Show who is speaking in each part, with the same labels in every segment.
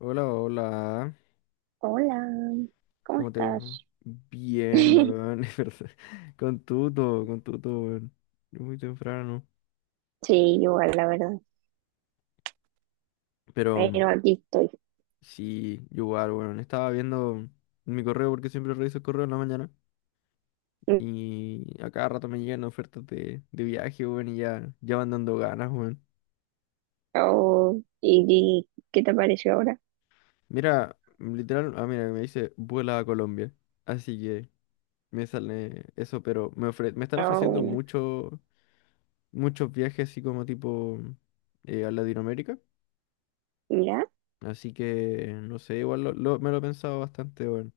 Speaker 1: Hola, hola.
Speaker 2: Hola, ¿cómo
Speaker 1: ¿Cómo te va?
Speaker 2: estás?
Speaker 1: Bien, weón. Es verdad. Con tuto, weón. Muy temprano.
Speaker 2: Sí, igual, la verdad.
Speaker 1: Pero
Speaker 2: Pero aquí estoy.
Speaker 1: sí, yo igual, weón. Estaba viendo mi correo porque siempre reviso el correo en la mañana. Y a cada rato me llegan ofertas de viaje, weón. Y ya, ya van dando ganas, weón.
Speaker 2: Oh, ¿y qué te pareció ahora?
Speaker 1: Mira, literal, ah, mira, me dice vuela a Colombia. Así que me sale eso, pero me están
Speaker 2: Ah,
Speaker 1: ofreciendo
Speaker 2: bueno.
Speaker 1: mucho, muchos viajes así como tipo a Latinoamérica.
Speaker 2: Mira,
Speaker 1: Así que, no sé, igual me lo he pensado bastante, bueno.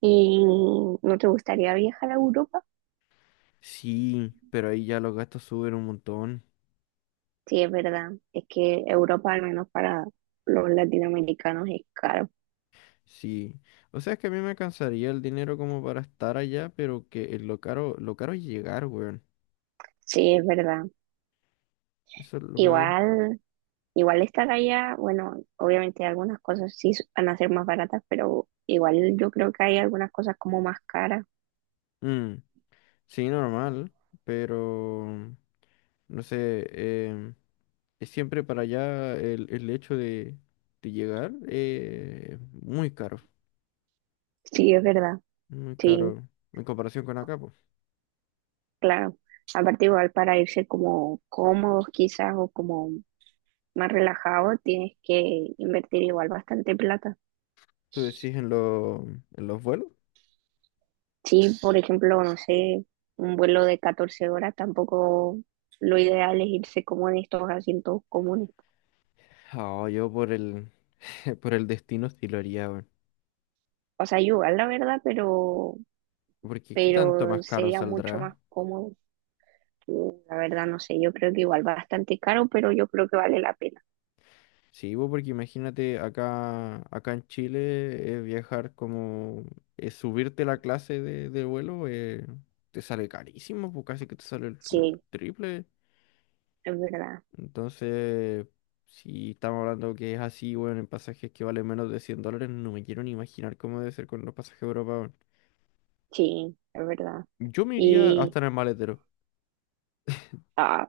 Speaker 2: ¿y no te gustaría viajar a Europa?
Speaker 1: Sí, pero ahí ya los gastos suben un montón.
Speaker 2: Sí, es verdad. Es que Europa, al menos para los latinoamericanos, es caro.
Speaker 1: Sí. O sea, es que a mí me alcanzaría el dinero como para estar allá, pero que lo caro es llegar, weón.
Speaker 2: Sí, es verdad.
Speaker 1: Eso es lo peor.
Speaker 2: Igual, igual estar allá, bueno, obviamente algunas cosas sí van a ser más baratas, pero igual yo creo que hay algunas cosas como más caras.
Speaker 1: Mm, sí, normal, pero no sé, es siempre para allá el hecho de llegar muy caro.
Speaker 2: Sí, es verdad.
Speaker 1: Muy
Speaker 2: Sí.
Speaker 1: caro en comparación con acá, pues.
Speaker 2: Claro, aparte igual para irse como cómodos quizás o como más relajados tienes que invertir igual bastante plata.
Speaker 1: ¿Tú decís en, en los vuelos?
Speaker 2: Sí, por ejemplo, no sé, un vuelo de 14 horas tampoco lo ideal es irse como en estos asientos comunes.
Speaker 1: Ah, yo por el por el destino sí lo haría, weón.
Speaker 2: O sea, igual la verdad, pero,
Speaker 1: Porque ¿qué tanto
Speaker 2: pero
Speaker 1: más caro
Speaker 2: sería mucho
Speaker 1: saldrá?
Speaker 2: más cómodo. Yo, la verdad, no sé, yo creo que igual bastante caro, pero yo creo que vale la pena.
Speaker 1: Sí, bo, porque imagínate acá, acá en Chile viajar como subirte la clase de vuelo te sale carísimo, pues casi que te sale el
Speaker 2: Sí,
Speaker 1: triple.
Speaker 2: es verdad,
Speaker 1: Entonces, si estamos hablando que es así, bueno, en pasajes que valen menos de $100, no me quiero ni imaginar cómo debe ser con los pasajes a Europa.
Speaker 2: sí, es verdad.
Speaker 1: Yo me iría
Speaker 2: Y,
Speaker 1: hasta en el maletero,
Speaker 2: ah,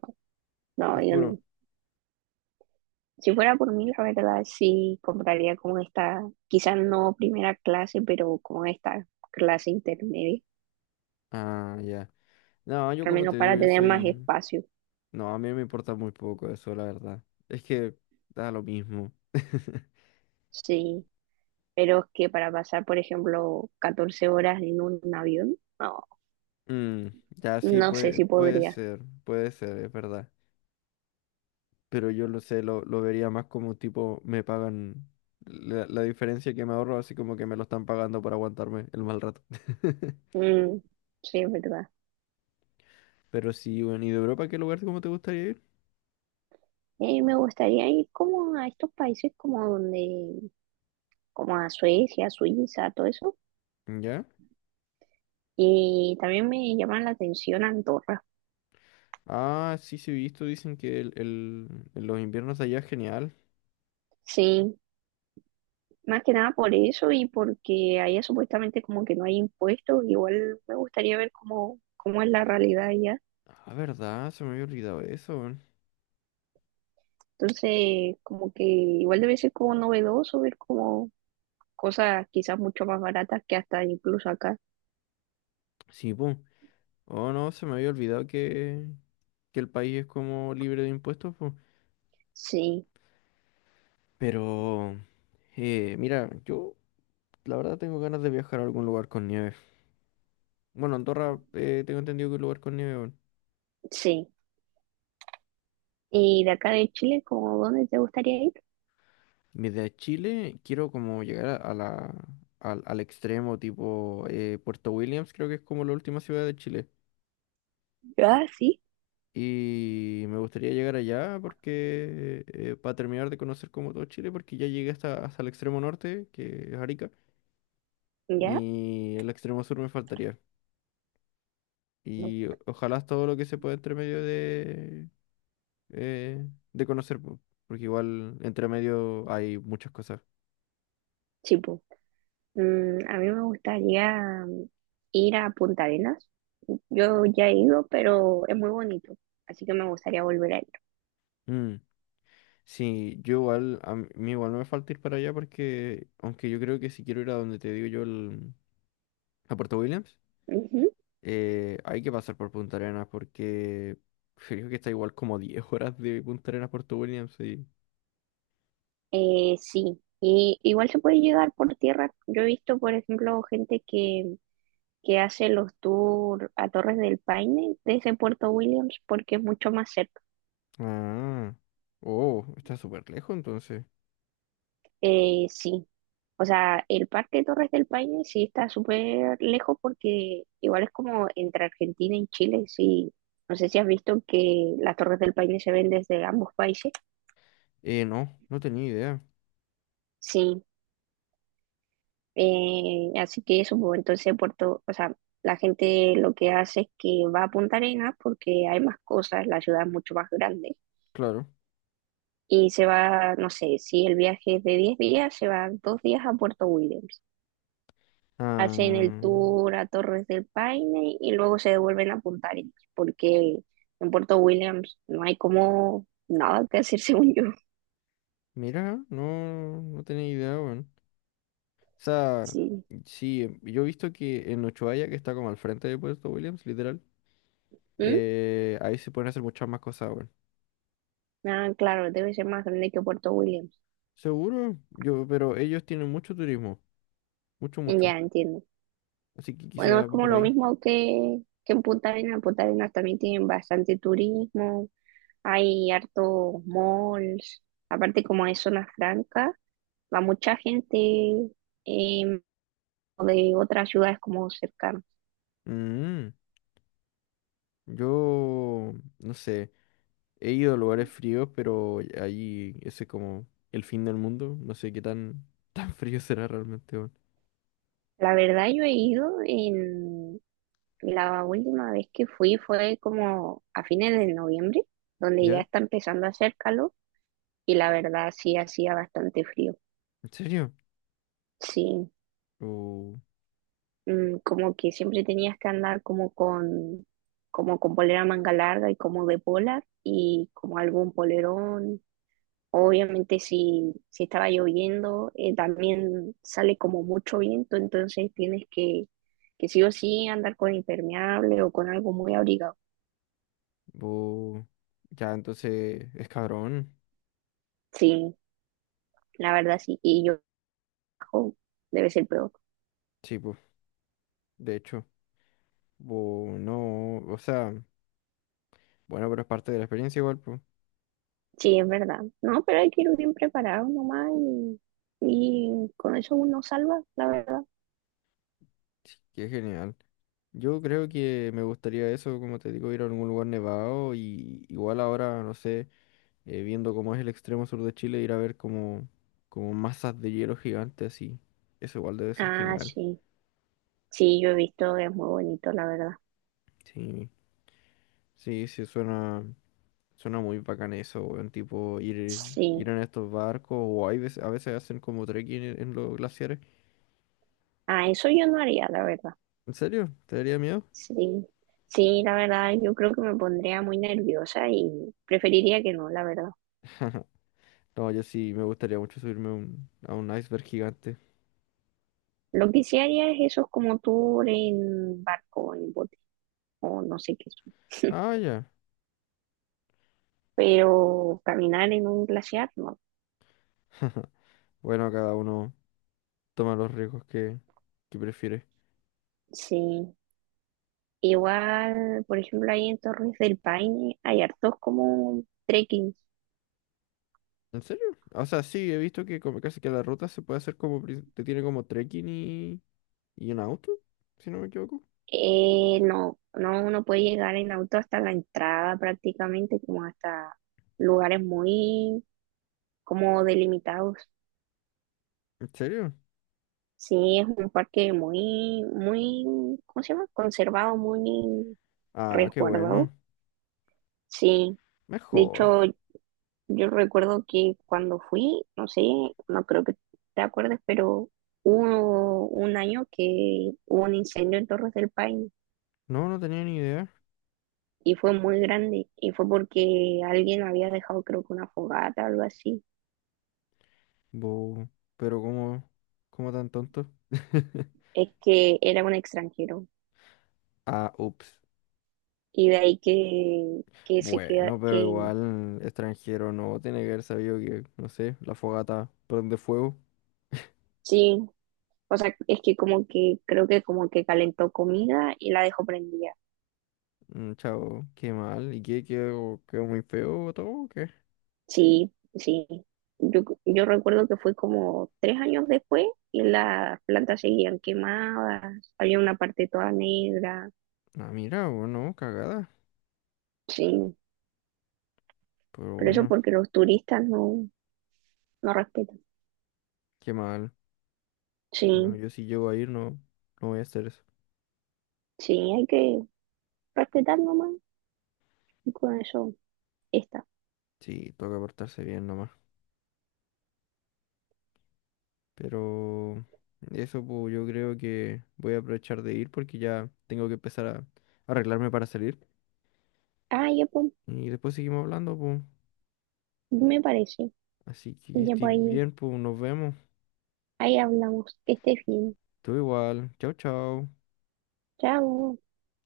Speaker 1: te
Speaker 2: no, yo no.
Speaker 1: juro.
Speaker 2: Si fuera por mí, la verdad sí compraría como esta, quizás no primera clase, pero como esta clase intermedia,
Speaker 1: Ah, ya. No, yo
Speaker 2: al
Speaker 1: como
Speaker 2: menos
Speaker 1: te digo,
Speaker 2: para
Speaker 1: yo
Speaker 2: tener más
Speaker 1: soy...
Speaker 2: espacio,
Speaker 1: No, a mí me importa muy poco eso, la verdad. Es que da lo mismo.
Speaker 2: sí. Pero es que para pasar, por ejemplo, 14 horas en un avión, no,
Speaker 1: Mm, ya sí,
Speaker 2: no sé
Speaker 1: puede,
Speaker 2: si podría.
Speaker 1: puede ser, es verdad. Pero yo lo sé, lo vería más como tipo, me pagan la diferencia que me ahorro, así como que me lo están pagando para aguantarme el mal rato.
Speaker 2: Mm, sí, es verdad.
Speaker 1: Pero sí, bueno, ¿y de Europa qué lugar como te gustaría ir?
Speaker 2: Me gustaría ir como a estos países como donde, como a Suecia, Suiza, todo eso.
Speaker 1: ¿Ya?
Speaker 2: Y también me llama la atención Andorra.
Speaker 1: Ah, sí, sí, he visto, dicen que en los inviernos de allá es genial.
Speaker 2: Sí, más que nada por eso y porque allá supuestamente como que no hay impuestos, igual me gustaría ver cómo es la realidad allá.
Speaker 1: Ah, verdad, se me había olvidado eso, weón.
Speaker 2: Entonces, como que igual debe ser como novedoso ver como cosas quizás mucho más baratas que hasta incluso acá.
Speaker 1: Sí, pum. Oh, no, se me había olvidado que el país es como libre de impuestos, po.
Speaker 2: Sí,
Speaker 1: Pero, mira, yo la verdad tengo ganas de viajar a algún lugar con nieve. Bueno, Andorra, tengo entendido que es un lugar con nieve, weón.
Speaker 2: sí. Y de acá de Chile, ¿como dónde te gustaría ir?
Speaker 1: Desde Chile quiero como llegar al extremo, tipo Puerto Williams, creo que es como la última ciudad de Chile.
Speaker 2: Ah, sí,
Speaker 1: Y me gustaría llegar allá porque para terminar de conocer como todo Chile, porque ya llegué hasta el extremo norte, que es Arica,
Speaker 2: ya.
Speaker 1: y el extremo sur me faltaría.
Speaker 2: No,
Speaker 1: Y ojalá es todo lo que se pueda entre medio eh, de conocer, po, porque igual entre medio hay muchas cosas.
Speaker 2: sí, pues. A mí me gustaría ir a Punta Arenas. Yo ya he ido, pero es muy bonito, así que me gustaría volver a ir.
Speaker 1: Mm, sí, yo igual, a mí igual no me falta ir para allá porque, aunque yo creo que si quiero ir a donde te digo yo, a Puerto Williams,
Speaker 2: Ujú.
Speaker 1: Hay que pasar por Punta Arenas porque creo que está igual como 10 horas de Punta Arenas a Puerto Williams. Sí.
Speaker 2: Sí, y igual se puede llegar por tierra. Yo he visto, por ejemplo, gente que hace los tours a Torres del Paine desde Puerto Williams porque es mucho más cerca.
Speaker 1: Ah, oh, está súper lejos entonces.
Speaker 2: Sí, o sea, el parque de Torres del Paine sí está súper lejos porque igual es como entre Argentina y Chile. Sí, no sé si has visto que las Torres del Paine se ven desde ambos países.
Speaker 1: No, no tenía idea.
Speaker 2: Sí. Así que eso, pues entonces Puerto, o sea, la gente lo que hace es que va a Punta Arenas porque hay más cosas, la ciudad es mucho más grande.
Speaker 1: Claro.
Speaker 2: Y se va, no sé, si el viaje es de 10 días, se va 2 días a Puerto Williams. Hacen el
Speaker 1: Ah,
Speaker 2: tour a Torres del Paine y luego se devuelven a Punta Arenas, porque en Puerto Williams no hay como nada que hacer, según yo.
Speaker 1: mira, no, no tenía idea, weón. O sea,
Speaker 2: Sí.
Speaker 1: sí, yo he visto que en Ushuaia, que está como al frente de Puerto Williams, literal,
Speaker 2: ¿Mm?
Speaker 1: ahí se pueden hacer muchas más cosas, weón.
Speaker 2: Ah, claro, debe ser más grande que Puerto Williams.
Speaker 1: Seguro, yo, pero ellos tienen mucho turismo, mucho, mucho.
Speaker 2: Ya entiendo.
Speaker 1: Así que
Speaker 2: Bueno,
Speaker 1: quizá
Speaker 2: es
Speaker 1: va
Speaker 2: como
Speaker 1: por
Speaker 2: lo
Speaker 1: ahí.
Speaker 2: mismo que en Punta Arenas. En Punta Arenas también tienen bastante turismo, hay hartos malls. Aparte, como es zona franca, va mucha gente em, de otras ciudades como cercanas.
Speaker 1: Mm, yo, no sé, he ido a lugares fríos, pero ahí ese es como el fin del mundo. No sé qué tan, tan frío será realmente, weón.
Speaker 2: La verdad, yo he ido en la última vez que fui fue como a fines de noviembre, donde ya
Speaker 1: ¿Ya?
Speaker 2: está empezando a hacer calor y la verdad sí hacía bastante frío.
Speaker 1: ¿En serio?
Speaker 2: Sí.
Speaker 1: Uh,
Speaker 2: Como que siempre tenías que andar como con polera manga larga y como de polar y como algún polerón. Obviamente si, estaba lloviendo, también sale como mucho viento, entonces tienes que sí o sí andar con impermeable o con algo muy abrigado.
Speaker 1: uh, ya, entonces es cabrón.
Speaker 2: Sí, la verdad sí, y yo bajo, debe ser peor.
Speaker 1: Sí, pues, de hecho. No, o sea, bueno, pero es parte de la experiencia igual, pues.
Speaker 2: Sí, es verdad. No, pero hay que ir bien preparado nomás y con eso uno salva, la verdad.
Speaker 1: Sí, qué genial. Yo creo que me gustaría eso, como te digo, ir a algún lugar nevado y igual ahora, no sé. Viendo cómo es el extremo sur de Chile, ir a ver como, como masas de hielo gigantes así. Eso igual debe ser
Speaker 2: Ah,
Speaker 1: genial.
Speaker 2: sí. Sí, yo he visto, es muy bonito, la verdad.
Speaker 1: Sí, sí, sí, suena, suena muy bacán eso, weón. Tipo ir, ir
Speaker 2: Sí,
Speaker 1: en estos barcos o hay veces, a veces hacen como trekking en los glaciares.
Speaker 2: ah, eso yo no haría, la verdad.
Speaker 1: ¿En serio? ¿Te daría miedo?
Speaker 2: Sí, sí, la verdad, yo creo que me pondría muy nerviosa y preferiría que no, la verdad.
Speaker 1: No, yo sí me gustaría mucho subirme a a un iceberg gigante.
Speaker 2: Lo que sí haría es esos como tour en barco, en bote, o no sé qué son.
Speaker 1: Ah, ya.
Speaker 2: Pero caminar en un glaciar, no.
Speaker 1: Bueno, cada uno toma los riesgos que prefiere.
Speaker 2: Sí, igual, por ejemplo, ahí en Torres del Paine hay hartos como trekking.
Speaker 1: ¿En serio? O sea, sí, he visto que como casi que la ruta se puede hacer como, te tiene como trekking y en auto, si no me equivoco.
Speaker 2: No, no, uno puede llegar en auto hasta la entrada prácticamente, como hasta lugares muy como delimitados.
Speaker 1: ¿En serio?
Speaker 2: Sí, es un parque muy, muy, ¿cómo se llama? Conservado, muy
Speaker 1: Ah, qué
Speaker 2: resguardado.
Speaker 1: bueno.
Speaker 2: Sí, de
Speaker 1: Mejor.
Speaker 2: hecho, yo recuerdo que cuando fui, no sé, no creo que te acuerdes, pero hubo un año que hubo un incendio en Torres del Paine
Speaker 1: No, no tenía ni idea.
Speaker 2: y fue muy grande y fue porque alguien había dejado creo que una fogata o algo así.
Speaker 1: Bo, pero como, como tan tonto.
Speaker 2: Es que era un extranjero
Speaker 1: Ah, ups.
Speaker 2: y de ahí que, se queda,
Speaker 1: Bueno, pero
Speaker 2: que
Speaker 1: igual extranjero no tiene que haber sabido que, no sé, la fogata prende fuego.
Speaker 2: sí, o sea, es que como que creo que como que calentó comida y la dejó prendida.
Speaker 1: Mm, chao, qué mal. ¿Y qué quedó, quedó muy feo todo o qué?
Speaker 2: Sí, sí. Yo recuerdo que fue como 3 años después y las plantas seguían quemadas, había una parte toda negra,
Speaker 1: Ah, mira, bueno, cagada.
Speaker 2: sí,
Speaker 1: Pero
Speaker 2: pero eso
Speaker 1: bueno,
Speaker 2: porque los turistas no, no respetan.
Speaker 1: qué mal.
Speaker 2: Sí,
Speaker 1: Bueno, yo si llego a ir no, no voy a hacer eso.
Speaker 2: sí, hay que respetar nomás y con eso está.
Speaker 1: Sí, toca portarse bien nomás. Pero eso pues yo creo que voy a aprovechar de ir porque ya tengo que empezar a arreglarme para salir.
Speaker 2: Ah, ya pues,
Speaker 1: Y después seguimos hablando, pues.
Speaker 2: me parece.
Speaker 1: Así que
Speaker 2: Ya
Speaker 1: estoy
Speaker 2: pues ahí,
Speaker 1: bien, pues nos vemos.
Speaker 2: ahí hablamos. Que estés bien.
Speaker 1: Tú igual. Chao, chao.
Speaker 2: Chao.